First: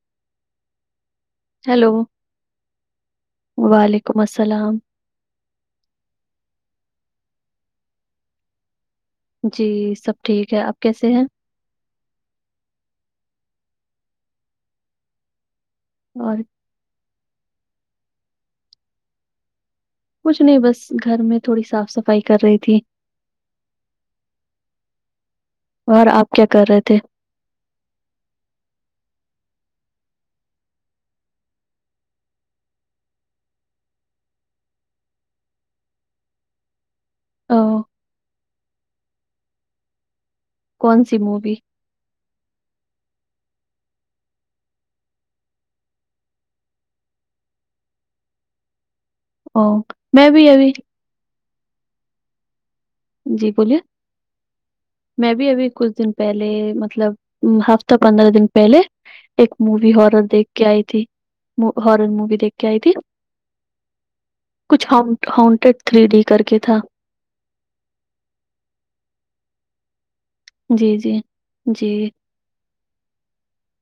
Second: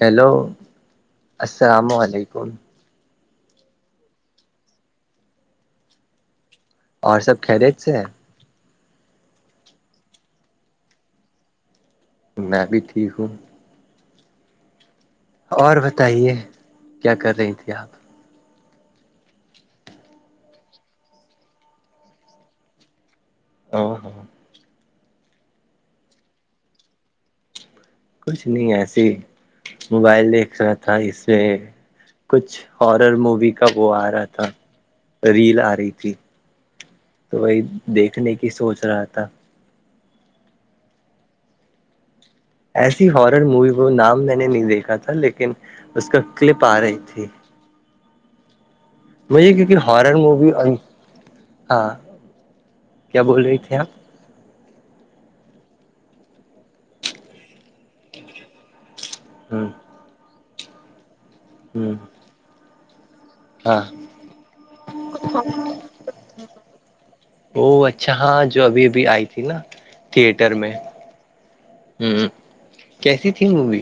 hello السلام hello علیکم وعلیکم السلام اور سب خیریت سے ہیں جی سب ٹھیک ہے آپ کیسے ہیں میں بھی ٹھیک ہوں اور بتائیے اور کیا کر رہی تھی آپ کچھ نہیں بس گھر میں تھوڑی صاف صفائی کر رہی تھی اور اور آپ کیا کر رہے تھے کچھ نہیں ایسے ہی موبائل دیکھ رہا تھا اس سے کچھ ہارر مووی کا وہ آ رہا تھا ریل آ رہی تھی تو وہی اوہ، دیکھنے کی سوچ رہا تھا کون سی مووی ایسے ہی ہارر مووی وہ نام میں نے نہیں دیکھا تھا لیکن اس کا کلپ آ رہی تھی وہی کیونکہ اوہ، ہارر میں بھی مووی ابھی ہاں کیا بول جی رہی تھی بولیے آپ میں بھی ابھی کچھ دن پہلے مطلب ہفتہ پندرہ دن پہلے ایک ہ مووی ہارر دیکھ کے آئی تھی ہ ہارر مووی دیکھ کے آئی تھی ہاں کچھ ہونٹیڈ تھری ڈی کر کے تھا او اچھا ہاں جو ابھی ابھی آئی تھی نا تئیٹر میں جی جی جی ہوں کیسی تھی مووی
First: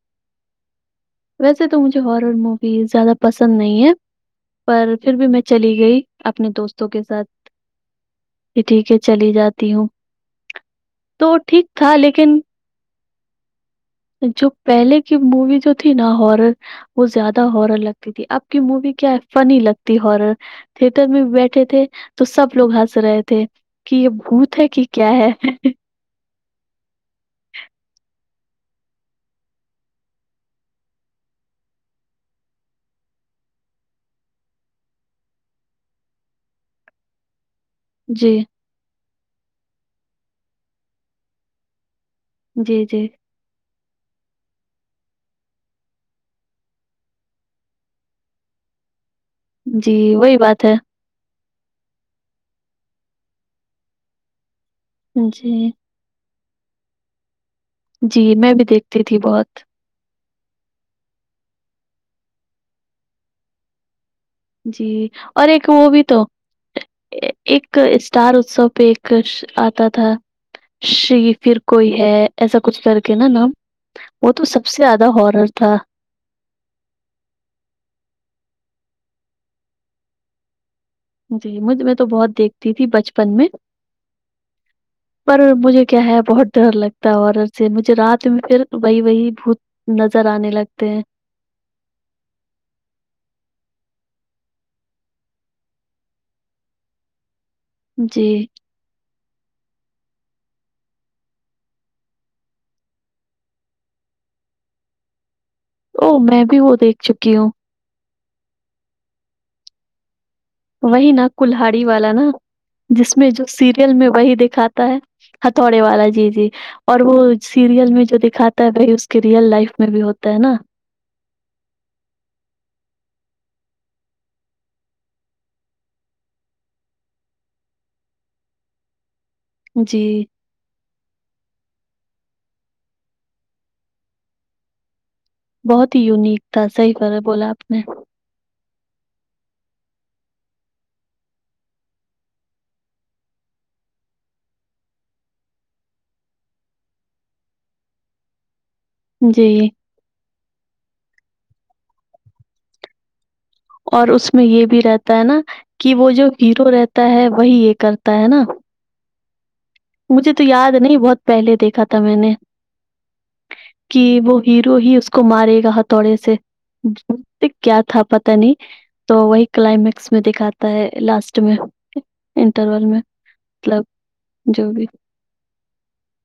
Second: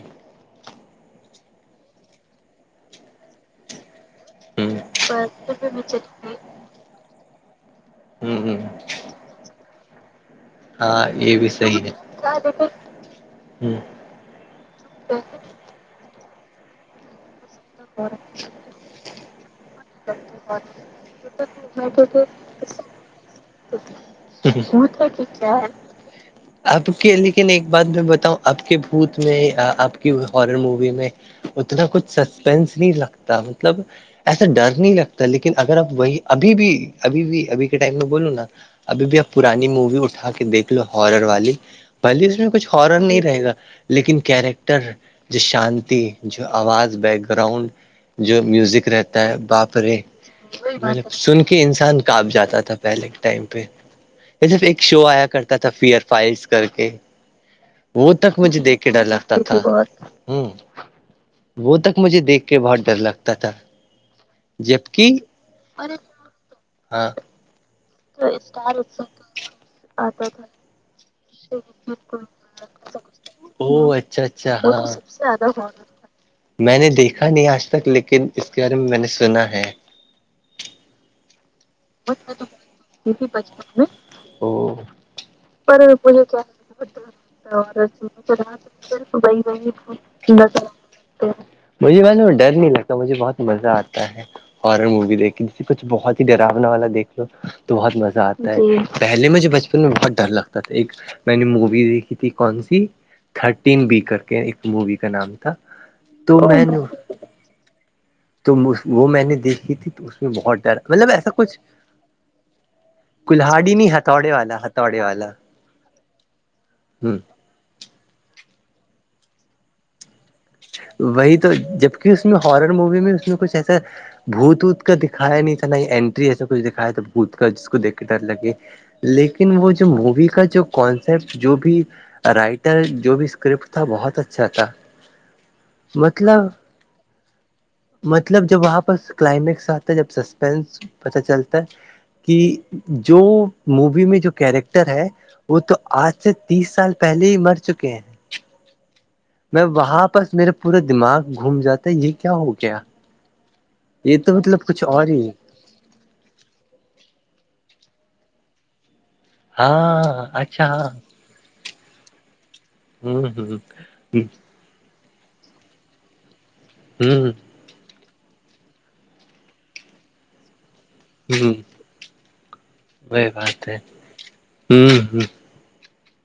ویسے تو مجھے ہارر مووی زیادہ پسند نہیں ہے ہ پر پھر بھی میں چلی گئی اپنے دوستوں کے ساتھ ہ ہ ٹھیک ہے چلی جاتی ہوں ہاں تو یہ بھی ٹھیک سی ہے تھا لیکن ہ [unintelligible] جو پہلے کی مووی جو تھی نا ہارر وہ زیادہ ہارل لگتی تھی آپ کی مووی کیا ہے فنی لگتی ہر تھیٹر میں بیٹھے تھے تو سب لوگ ہنس رہے تھے کہ یہ پھوت ہے کہ کیا ہے ج [unintelligible] آپ کے لیکن ایک بات میں بتاؤں آپ کے بھوت میں آپ کی ہارر مووی میں اتنا کچھ سسپینس نہیں لگتا مطلب ایا ڈر نہیں لگتا لیکن اگر آپ وہی ابھی بھی ابھی بھی ابھی کے ٹائم میں بولو جی نا ابھی بھی اب پرانی مووی اٹھا کے دیکھ لو ہارر والی بھلی اس میں کچھ جی ہارن جی نہیں رہے گا لیکن کیریکٹر جو شانتی جو آواز بیک گراؤنڈ جو میوزک رہتا ہے باپ رے جی وہی بات ہے سن کے انسان کاانپ جاتا تھا پہلے کے ٹائم پہ صرف ایک شو آیا کرتا جی تھا فیئر فائلس کر کے وہ جی تک میں مجھے بھی دیکھ کے دیکھتی ڈر تھی لگتا بہت تھا ہوں وہ تک مجھے دیکھ کے بہت ڈر لگتا تھا جی جبک اور ایک وہ بھی تو ہاں ایک اسٹار اتسو پہ ایک آتا تھا شی پھر کوئی ہے ایسا کچھ کر کے نا نا او اچھا وہ تو اچھا سب سے ہاں زیادہ ہارر تھا میں نے دیکھا نہیں آج تک لیکن اس کے بارے میں میں نے سنا ہے جی مجھ میں تو بہت دیکھتی تھی بچپن میں او [unintelligible] پر مجھے کیا ہے بہت ڈر لگتا ہے اور سے مجھے رات میں پھر وہی وہی بھت نظر آنے لگتے ہیں مجھے ڈر نہیں لگتا مجھے بہت مزہ آتا ہے ہارر مووی دیکھی جسے کچھ بہت ہی ڈرونا والا دیکھ لو تو بہت مزہ جی آتا ہے پہلے مجھے بچپن میں بہت ڈر لگتا تھا ایک میں نے مووی دیکھی تھی کون سی [unintelligible] تھرٹین بی کر کے ایک مووی کا نام تھا او تو بھی میں وہ نے دیکھ چکی ہوں تو وہ میں نے دیکھی تھی تو اس میں بہت ڈر مطلب ایسا کچھ کلہلہاڑی والا نا جس میں جو کلہاڑی نہیں سیریل میں ہتھوڑے وہی والا دکھاتا ہے ہتھوڑے والا [unintelligible] ہتھوڑے والا جی جی اور وہ ہ سیریل میں جو دکھاتا ہے وہی اس کے ریئل لائف میں بھی ہوتا ہے نا وہی تو جبک اس میں ہارر مووی میں اس میں کچھ ایسا بھوت ووت کا دکھایا نہیں تھا ن اینٹری ایسا کچھ دکھایا تو بھوت کا جس کو دیکھ کے ڈر لگے [unintelligible] لیکن وہ جو جی مووی کا جو کانسیپٹ جو بھی رائٹر جو بھی اسکرپٹ تھا بہت اچھا تھا بہت ہی یونک مطلب تھا صحیح فح بولا آپ نے مطلب جب وہاں پر کلائمیکس آتا ہے جب سسپینس پتا چلتا ہے کہ جو مووی میں جو کیریکٹر ہے وہ تو آج سے تیس سال پہلے ہی مر چکے ہیں جی میں وہاں پرس میرا پورا دماغ گھوم جاتا ہے یہ کیا ہو گیا اور اس تو میں مطلب یہ بھی کچھ اور رہتا ہے ہی نا کہ وہ جو ہیرو رہتا ہے وہی یہ کرتا ہے نا- ہاں مجھے تو اچھا یاد نہیں ہاں بہت پہلے دیکھا تھا میں نے ہ کہ ہ وہ ہیر ہی اس کو مارے گا ہتھڑے ہ سے- کیا تھا پت نہیں تو وہی کلائمیکس میں دکھاتا ہے لاسٹ ہ میں انٹرول میں وہی بات ہے مطلب جو بھی ہ ہ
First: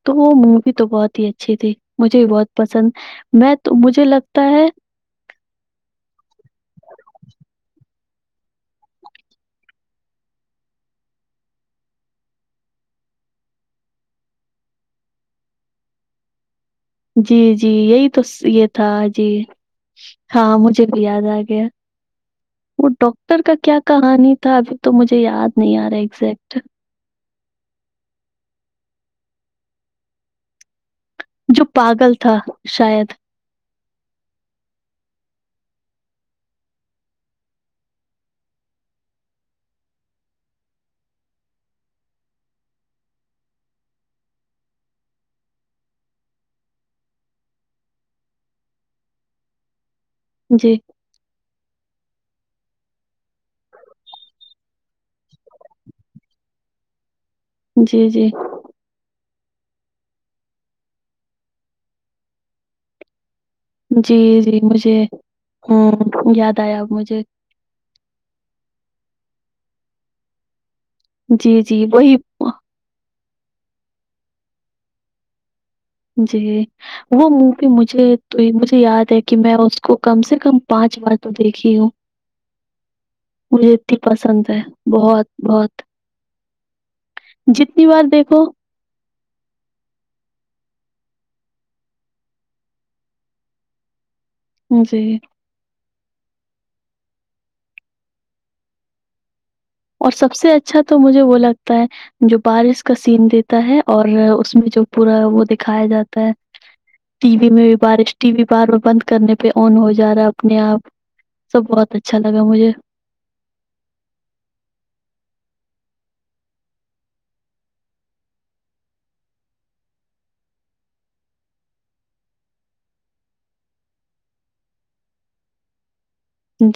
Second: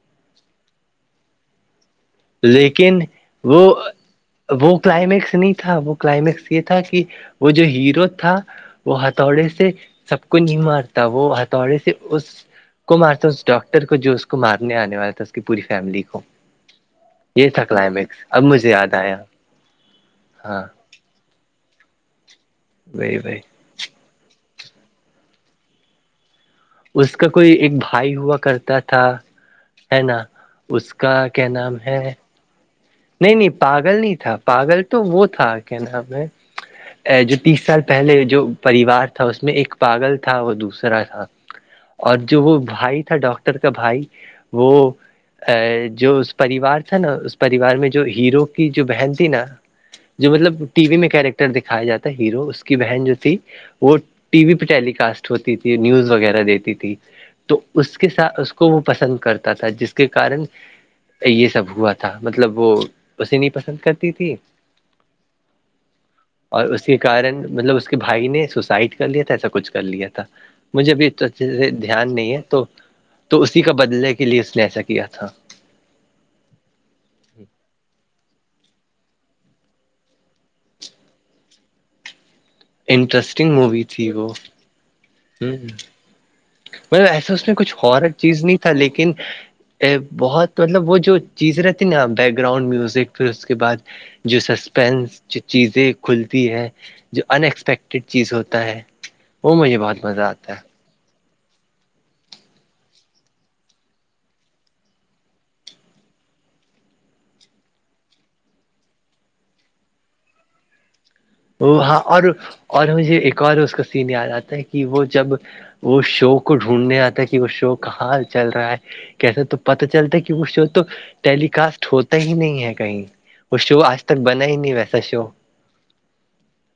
تو وہ مووی تو بہت ہی اچھی تھی مجھے بہت پسند لیکن میں وہ تو مجھے لگتا ہے وہ کلائمیکس نہیں تھا وہ کلائمیکس یہ تھا کہ وہ جو ہیرو تھا- وہ ہتھوڑے سے سب کو نہیں مارتا وہ ہتھڑے سے اس- کو مارتا اس ڈاکٹر کو جو اس کو مارنے آنے والا تھا اس کی پوری فیملی کو- یہ جی- تھا جی یہی تو کلائمیکس اب یہ مجھے تھا یاد آیا جی ہاں مجھے- یاد آ گیا وہ وہی وہی ڈاکٹر کا کیا- کہانی تھا ابھی تو مجھے یاد نہیں آ رہا ہے ایزیکٹ- اس کا کوئی ایک بھائی ہوا کرتا تھا ہے نا اس کا- جو پاگل تھا شاید نہیں-نہیں پاگل نہیں تھا پاگل تو وہ تھا کیا نام ہے ا جو تیس سال پہلے جو پریوار تھا اس میں ایک پاگل تھا وہ دوسرا تھا- اور جو وہ بھائی تھا ڈاکٹر کا بھائی وہ- ا جو اس پریوار تھا نا اس- بار میں جو ہیرو کی جو بہن تھی نا جو مطلب جی، ٹی وی میں کیریکٹر- دکھایا جاتا ہے ہیرو اس کی بہن جو تھی- وہ ٹی وی پہ ٹیلی کاسٹ ہوتی تھی نیوز وغیرہ دیتی تھی- تو اس جی، کے جی، ساتھ اس کو وہ پسند کرتا تھا جس کے کارن یہ سب ہوا تھا- مطلب وہ اسے نہیں پسند کرتی جی، تھی جی مجھے امم، یاد اور آیا اس اب کے مجھے کارن- مطلب اس کے بھائی نے سسائڈ کر لیا تھا ایسا کچھ کر لیا تھا مجھے اب- اھے جی، سے جی دھیان وہی نہیں ہے تو تو اسی کا بدلنے کے لیے اس نے ایسا کیا تھا- جی وہ مووی مجھے- تو یہ مجھے یاد ہے کہ میں اس کو کم سے کم پانچ بار تو دیکھی ہوں- انٹرسٹنگ مجھے مووی اتنی تھی وہ پسند ہے بہت- بہت- مطل ایسا اس میں کچھ جتنی بار اورور چیز دیکھو نہیں تھا لیکن- ا بہت مطلب وہ جو چیزیں رہتی نا بیک گراؤنڈ میوزک پھر اس کے بعد- جو جی سسپینس چیزیں کھلتی ہے جو ان ایکسپیکٹیڈ چیز ہوتا ہے وہ مجھے- بہت اور مزہ سب آتا سے ہے اچھا تو مجھے وہ لگتا ہے- جو بارش کا سین دیتا ہے اور اس میں جو پورا وہ دکھایا جاتا ہے- ٹی وی میں بھی بارش ٹی وی بارار بند کرنے پہ آن ہو جا رہا ہے اپنے آپ- سب وہ بہت ہاں اچھا اور لگا اور مجھے ایک اور اس کا سین یاد آتا ہے کہ وہ جب- وہ شوق کو ڈھونڈھنے آتا ہے کہ وہ شو کا حال چل رہا ہے- کیسے تو پتا چلتا ہے کہ وہ شو تو ٹیلی کاسٹ ہوتا ہی نہیں ہے کہیں- وہ شو آج تک بنا ہی نہیں ویسا شو-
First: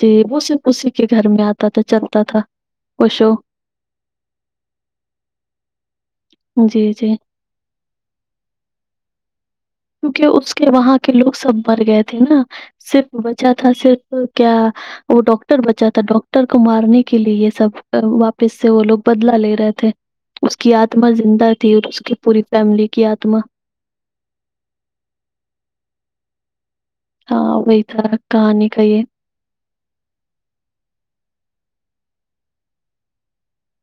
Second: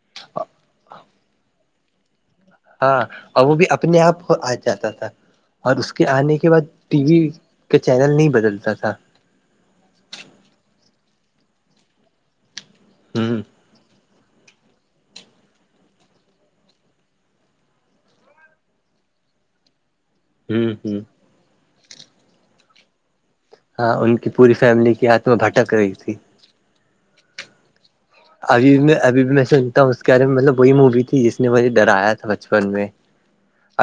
جی وہ صرف اسی کے گھر میں آتا تھا چلتا تھا- ہاں اور وہ بھی اپنے آپ کو آ جاتا تھا اور اس کے آنے کے بعد جی ٹی جی وی- کے چینل نہیں بدلتا تھا- کیونکہ اس کے وہاں کے لوگ سب مر گئے تھے نا صرف ہوں بچا تھا صرف کیا- وہ ڈاکاکٹر بچا تھا ڈاکٹر کو مارنے کے لیے یہ سب واپس سے وہ لوگ بدلا لے رہے تھے- اس ہوں کی ہ آتما زندہ تھی اور اس کی پوری فیملی کی آتما ہاں ان کی پوری فیملی کی آاتما بھٹک رہی تھی ہاں وہی تھا کہانی ابھی کا میں یہ ابھی میں سنتا ہوں اس کےارے میں مطلب وہی مووی تھی جس نے مجھے ڈرایا تھا بچپن میں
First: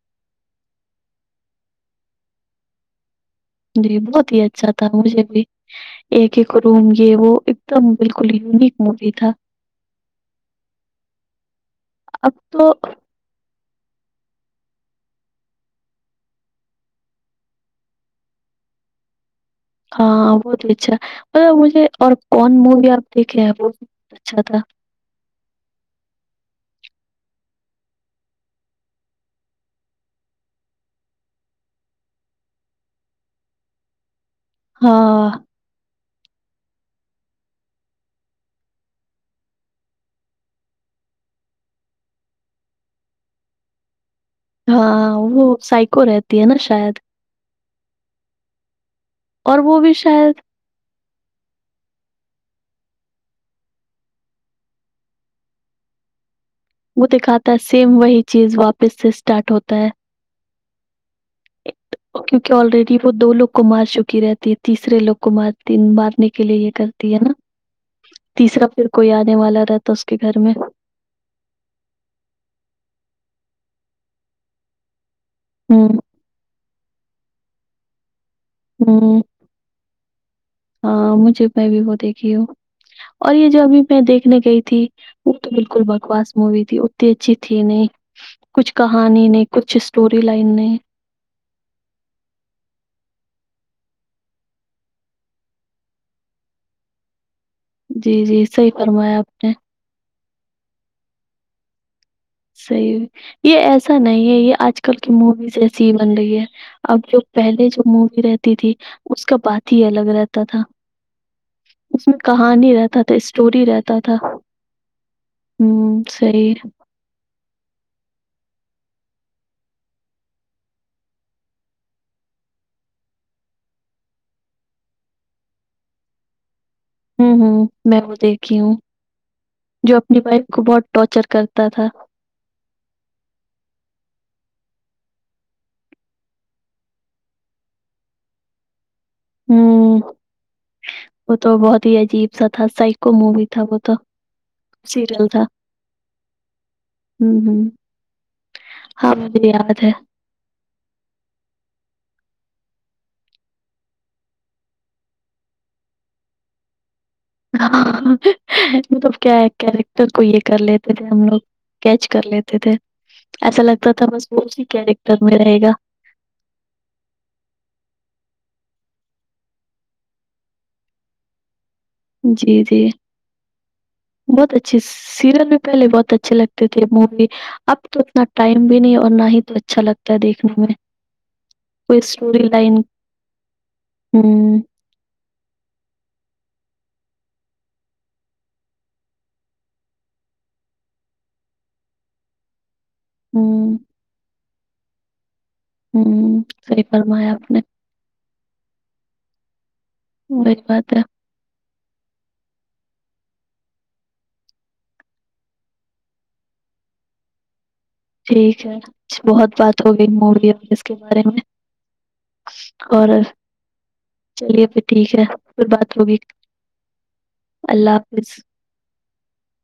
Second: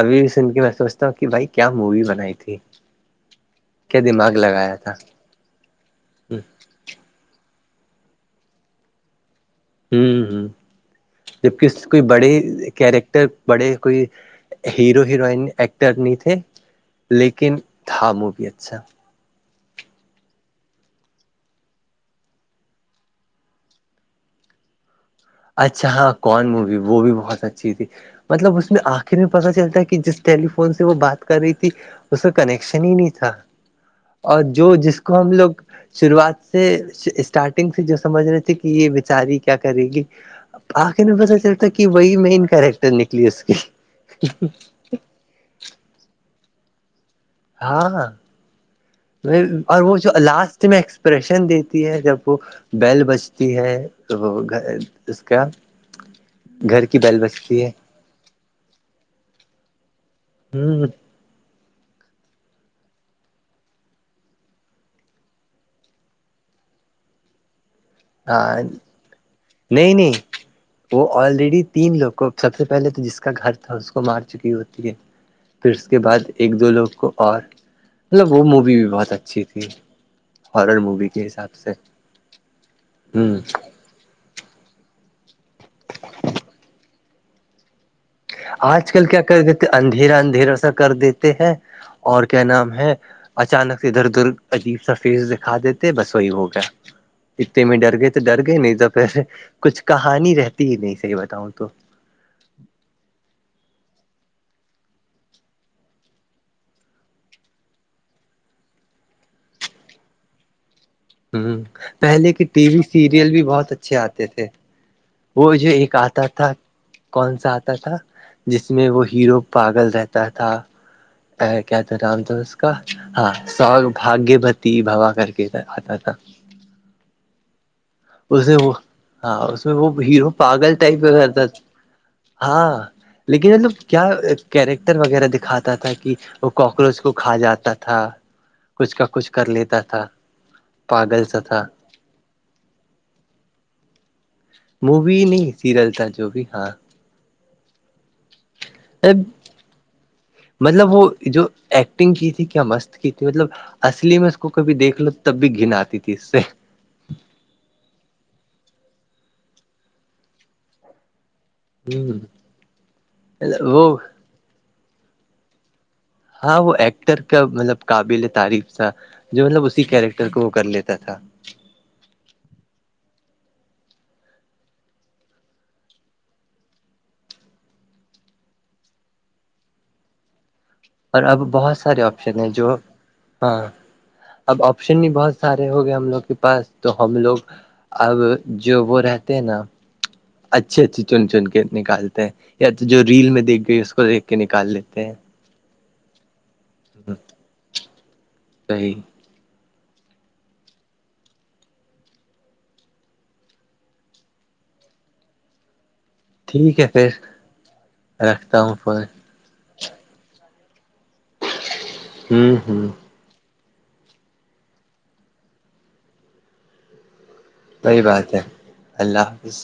ابھی بھی سن کے میں سوچتا ہوں کہ بھائی کیا مووی بنائی تھی جی کیا بہت دماغ ہی اچھا لگایا تھا مجھے بھی ایک ہ ایک روم یہ وہ ایک دم بالکل یونک مووری تھا ہوں ہ جبک اس کوئی بڑے اب تو کیریکٹر- بڑے کوئی ہیرو ہیروئن ایکٹر نہیں تھے- لیکن تھا وہ بھیی اچھا ہاں بہت اچھا مطب مجھے اور کون مووی آپ دیکھے ہیں وہ بھی اچھا تھا اچھا ہاں کون مووی وہ بھی بہت اچھی تھی مطلب اس میں آخر میں پتہ چلتا ہے کہ جس ٹیلیفون سے وہ بات کر رہی تھی اس کا کنیکشن ہی نہیں تھا اور جو جس کو ہاں ہم لوگ شروعات سے اسٹارٹنگ سے جو سمجھ رہے تھے کہ یہ بیچاری کیا کرے گی آخر میں پتاہ چلتا کہ وہی مین کیریکٹر نکلی اس کی ہاں وہ سائیکو رہتی ہے نا شاید ہاں اور وہ جو لاسٹ میں ایکسپریشن دیتی ہے جب وہ بیل بجتی ہے وہ گھر اس کا گھر کی وہ بیل دکھاتا ہے بجتی سیم وہی چیز واپس سے اسٹارٹ ہوتا ہے ہوں [inaudible] کیوںکہ آلریڈی وہ دو لوگ کو مار چکی رہتی ہے تیسرے لوگ کو مارتی مارنے کے لیے یہ کرتی ہے نا ہاں تیسرا پھر کوئی آنے والا رہتا نہیں اس نہیں کے گھر میں وہ آلریڈی تین لوگ کو سب سے پہلے تو جس کا گھر تھا اس کو مار چکی ہوتی ہے پھر اس ہوں کے بعد ایک دو لوگ کو اور مطلب وہ مووی بھی بہت ہوں اچھی تھی ہارر مووی ہاں کے مجھے حساب میں سے بھی وہ دیکھی ہوں اور ہوں یہ جو ابھی میں دیکھنے گئی تھی وہ تو بالکل بکواس مووی تھی اتنی اچھی تھی نہیں کچھ آج کل کیا کہانی کر نہیں دیتے کچھ اندھیرا اسٹوری اندھیرا لائن سا نہیں کر دیتے ہیں اور کیا نام ہے اچانک سے ادھر ادھر عجیب سفیز دکھا دیتے بس وہی ہو گیا انے میں ڈر گئے جی تو ڈر جی گئے صحیح نہیں تو فرمایا پھر آپ نے کچھ کہانی رہتی ہی نہیں صحیح بتاؤں تو صحیح یہ ایسا نہیں ہے یہ آج کل کی موویز ایسی ہی بن رہی ہے اب جو پہلے جو مووی رہتی تھی اس کا بات ہی الگ رہتا تھا ہ اس میں پہلے کے ٹی کہانی وی رہتا تھا سیریل بھی اسٹوری بہت اچھے رہتا تھا آتے تھے وہ جو ایک ہوں آتا تھا صحیح کون سا آتا تھا جس میں وہ ہیرو پاگل رہتا تھا کیا تھا نام اس کا ہاں س بھاگیہوتی بوا کر کے آتا تھا ہاں [inaudible] ہ ہ میں وہ دیکھی ہوں ہاں اس میں وہ جو اپنی ہیرو وائف کو پاگل بہت ٹائپ کا ٹارچر کرتا تھا ہاں لیکن مطلب کیا کیریکٹر وغیرہ دکھاتا تھا کہ وہ کاکروچ کو کھا جاتا تھا کچھ کا کچھ کر لیتا ہوں تھا پاگل وہ سا تو تھا بہت عجیب سا تھا سائیکو مووی تھا وہ تو مووی نہیں سیریل تھا جو بھی ہاں ہ ہ ہاں مجھے یاد ہے مطلب وہ جو ایکٹنگ کی تھی کیا مست کی تھی مطلب اصلی میں اس کو کبھی دیکھ لو تب بھی گن آتی تھی اس سے ہاں مطلب کیا ہے کیریکٹر کو یہ کر لیتے تھے ہم لوگ کیچ ہ کر لیتے تھے ایسا وہ لگتا تھا بس وہ اسی کیریکٹر میں رہے گا ہاں وہ ایکٹر کا مطلب قابل تعریف تھا جو مطلب اسی کیریکٹر کو وہ کر لیتا تھا جی جی بہت اچھے سیریل میں پہلے بہت اچھے لگتے تھے م بھی [unintelligible] اب تو اتنا ٹائم بھی نہیں اور نہ ہی تو اچھا لگتا ہے دیکھنے میں اور اب بہت کوئی سارے آپشن اسٹوری ہیں جو لائن ہاں ہوں اب آپ آپشن ہی بہت سارے ہو گئے ہم لوگ کے پاس تو ہم لوگ اب جو وہ رہتے ہیں نا اچھی اچھی چن چن کے نکالتے ہیں یا تو جو ریل میں دیکھ ہوں گئی اس کو دیکھ کے نکال لیتے ہیں ہوں سی فرمیا آپ نے صی [unintelligible] بری بات ٹھیک ہے پھر رکھتا ٹھیک ہے ہوں فون بہت بات ہو گئی مووی اس کے بارے میں ہوں ہوں اور چلیے پھر ٹھیک ہے پھر بات ہوگی اللہ صحی بات حافظ ہے اللہ حافظ